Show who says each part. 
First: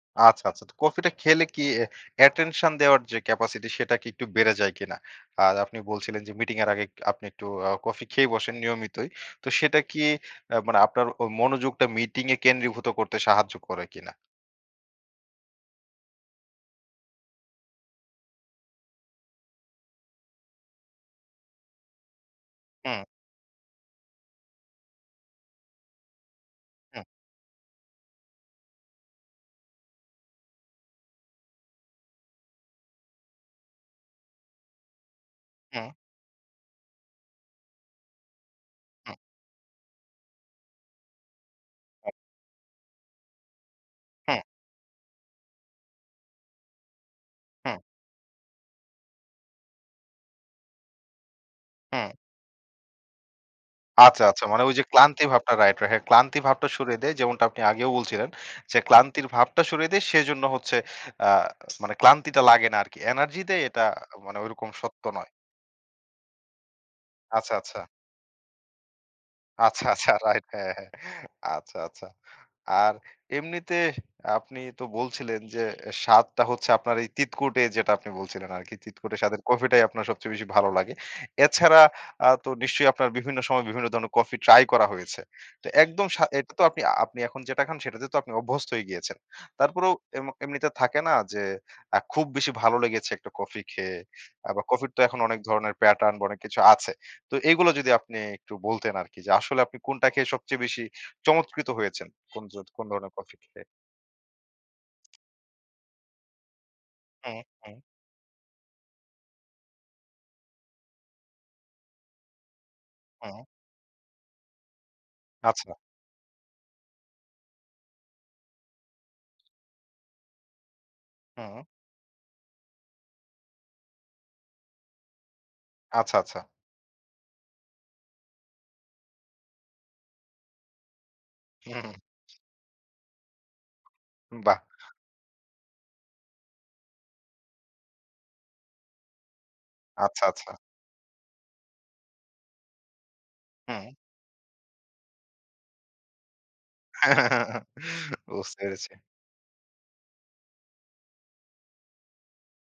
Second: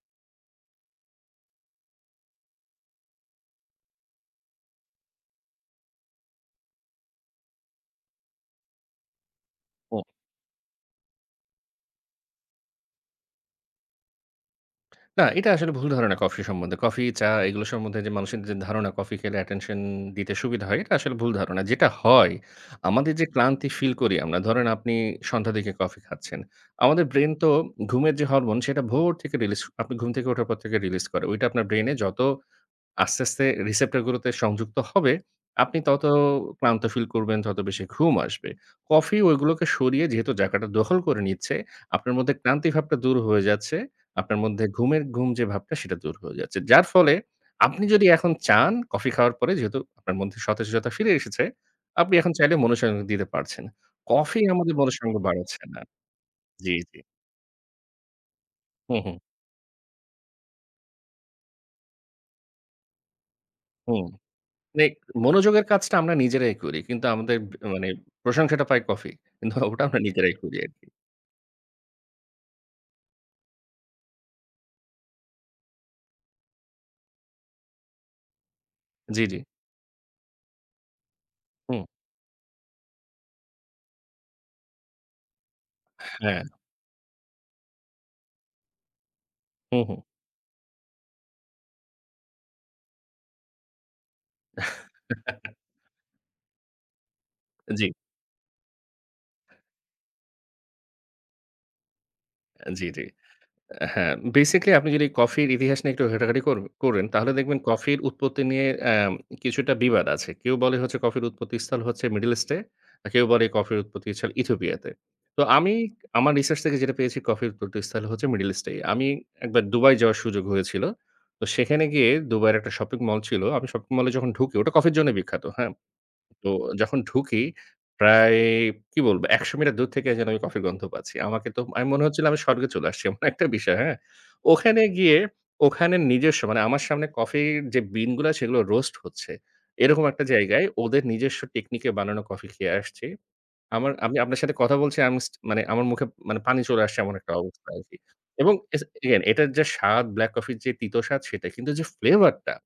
Speaker 1: আচ্ছা, আচ্ছা। তো কফিটা খেলে কি অ্যাটেনশন দেওয়ার যে, ক্যাপাসিটি, সেটা কি একটু বেড়ে যায় কিনা? আর আপনি বলছিলেন যে, মিটিংয়ের আগে আ আপনি একটু কফি খেয়ে বসেন নিয়মিতই। তো সেটা কি
Speaker 2: হুম।
Speaker 1: মানে আপনার মনোযোগটা মিটিংয়ে কেন্দ্রীভূত করতে সাহায্য করে কিনা?
Speaker 2: না, এটা আসলে ভুল ধারণা কফি সম্বন্ধে। কফি, চা এগুলো সম্বন্ধে যে, মানুষের যে, ধারণা, কফি খেলে অ্যাটেনশন দিতে সুবিধা হয়, এটা আসলে ভুল ধারণা। যেটা হয়,
Speaker 1: উম।
Speaker 2: আমাদের যে, ক্লান্তি ফিল করি আমরা, ধরেন আপনি সন্ধ্যার দিকে কফি খাচ্ছেন।
Speaker 1: হুম।
Speaker 2: আমাদের ব্রেইন তো ঘুমের যে, হরমোন, সেটা ভোর থেকে রিলিজ করে, আপনি ঘুম থেকে উঠার পর থেকে রিলিজ করে। ওইটা আপনার ব্রেইনে যত আস্তে, আস্তে রিসেপ্টর গুলোতে সংযুক্ত হবে, আপনি
Speaker 1: হুম।
Speaker 2: তত ক্লান্ত ফিল করবেন, তত বেশি ঘুম আসবে।
Speaker 1: হুম।
Speaker 2: কফি গুলোকে সরিয়ে যেহেতু জায়গাটা দখল করে নিচ্ছে,
Speaker 1: ওহ।
Speaker 2: আপনার মধ্যে ক্লান্তি ভাবটা দূর হয়ে যাচ্ছে। আপনার
Speaker 1: হুম।
Speaker 2: মধ্যে ঘুমের ঘুম যে, ভাবটা, সেটা দূর হয়ে যাচ্ছে। যার ফলে
Speaker 1: হুম।
Speaker 2: আপনি যদি এখন চান, কফি খাওয়ার পরে যেহেতু আপনার মধ্যে সতেজতা ফিরে এসেছে,
Speaker 1: হুম।
Speaker 2: আপনি এখন চাইলে মনঃসংযোগ দিতে পারছেন।
Speaker 1: আচ্ছা,
Speaker 2: কফি
Speaker 1: আচ্ছা। মানে ওই
Speaker 2: আমাদের
Speaker 1: যে,
Speaker 2: মনঃসংযোগ
Speaker 1: ক্লান্তি ভাবটা
Speaker 2: বাড়াচ্ছে
Speaker 1: রাইট,
Speaker 2: না।
Speaker 1: রাইট হ্যাঁ, ক্লান্তি ভাবটা
Speaker 2: জি,
Speaker 1: সরিয়ে
Speaker 2: জি।
Speaker 1: দেয়, যেমনটা আপনি আগেও বলছিলেন। যে,
Speaker 2: হু, হুম।
Speaker 1: ক্লান্তির ভাবটা সরিয়ে দেয় সেজন্য হচ্ছে আ মানে ক্লান্তিটা লাগে না আরকি। এনার্জি দেয় এটা
Speaker 2: হুম।
Speaker 1: মানে ঐরকম
Speaker 2: নেক,
Speaker 1: সত্য নয়।
Speaker 2: মনোযোগের কাজটা আমরা নিজেরাই করি। কিন্তু আমাদের
Speaker 1: আচ্ছা, আচ্ছা।
Speaker 2: মানে প্রশংসাটা পাই কফি। ওটা
Speaker 1: আচ্ছা,
Speaker 2: আমরা
Speaker 1: আচ্ছা,
Speaker 2: নিজেরাই
Speaker 1: রাইট।
Speaker 2: করি
Speaker 1: হ্যাঁ,
Speaker 2: আরকি।
Speaker 1: হ্যাঁ। আচ্ছা, আচ্ছা। আর এমনিতে আপনি তো বলছিলেন যে, স্বাদটা হচ্ছে আপনার এই তিতকুটে যেটা আপনি বলছিলেন আরকি, তিতকুটে
Speaker 2: জি, জি।
Speaker 1: স্বাদের কফিটাই আপনার সবচেয়ে বেশি ভালো লাগে।
Speaker 2: হুম।
Speaker 1: এছাড়া আ তো নিশ্চয়ই আপনার বিভিন্ন সময়ে বিভিন্ন ধরনের কফি ট্রাই করা হয়েছে। তো একদম সা
Speaker 2: হ্যাঁ।
Speaker 1: আপনি এখন যেটা খান, সেটাতে তো আপনি অভ্যস্ত হয়ে গিয়েছেন।
Speaker 2: হু,
Speaker 1: তারপরেও
Speaker 2: হুম।
Speaker 1: এম এমনিতে থাকে না যে, আ খুব বেশি ভালো লেগেছে একটা কফি খেয়ে। বা কফির তো এখন অনেক ধরনের প্যাটার্ন বা অনেক কিছু আছে। তো এগুলো
Speaker 2: জি।
Speaker 1: যদি আপনি একটু বলতেন আরকি, যে, আসলে আপনি কোনটা খেয়ে সবচেয়ে বেশি চমৎকৃত হয়েছেন, কোন ধ
Speaker 2: আ
Speaker 1: কোন
Speaker 2: জি, জি।
Speaker 1: ধরনের কফি খেয়ে?
Speaker 2: হ্যাঁ, বেসিক্যালি আপনি যদি কফির ইতিহাস নিয়ে একটু ঘাটাঘাটি কর করেন তাহলে
Speaker 1: হুম,
Speaker 2: দেখবেন
Speaker 1: হুম।
Speaker 2: কফির উৎপত্তি নিয়ে আ কিছুটা বিবাদ আছে। কেউ বলে হচ্ছে কফির উৎপত্তিস্থল হচ্ছে মিডল ইস্টে, কেউ
Speaker 1: হুম।
Speaker 2: বলে কফির উৎপত্তিস্থল ইথিওপিয়াতে। তো
Speaker 1: আচ্ছা।
Speaker 2: আমি আমার রিসার্চ থেকে যেটা পেয়েছি, কফির উৎপত্তিস্থল হচ্ছে মিডল ইস্টে। আমি একবার দুবাই যাওয়ার সুযোগ হয়েছিল। তো
Speaker 1: হুম।
Speaker 2: সেখানে গিয়ে দুবাইয়ের একটা শপিং মল ছিল, আমি শপিং মলে যখন ঢুকি, ওটা কফির জন্য বিখ্যাত। হ্যাঁ?
Speaker 1: আচ্ছা, আচ্ছা।
Speaker 2: তো যখন ঢুকি, প্রায় কি বলবো, ১০০ মিটার দূর থেকে যেন আমি কফির গন্ধ পাচ্ছি। আমাকে তো
Speaker 1: হু, হুম।
Speaker 2: মনে হচ্ছিল, আমি স্বর্গে চলে আসছি। এমন একটা বিষয়। হ্যাঁ?
Speaker 1: বাহ।
Speaker 2: ওখানে গিয়ে, ওখানে নিজস্ব মানে আমার সামনে কফির যে, বিনগুলো, সেগুলো রোস্ট হচ্ছে। এরকম একটা
Speaker 1: আচ্ছা, আচ্ছা।
Speaker 2: জায়গায় ওদের নিজস্ব টেকনিকে বানানো কফি খেয়ে আসছি।
Speaker 1: হুম।
Speaker 2: আমার আমি আপনার সাথে কথা বলছি আম স্টি মানে আমার মুখে পানি চলে আসছে এমন একটা অবস্থা আরকি। এবং
Speaker 1: বুঝতে, পেরেছি।
Speaker 2: এগেইন এটার যে, স্বাদ ব্ল্যাক কফি যে, তিত স্বাদ সেটা কিন্তু যে, ফ্লেভার টা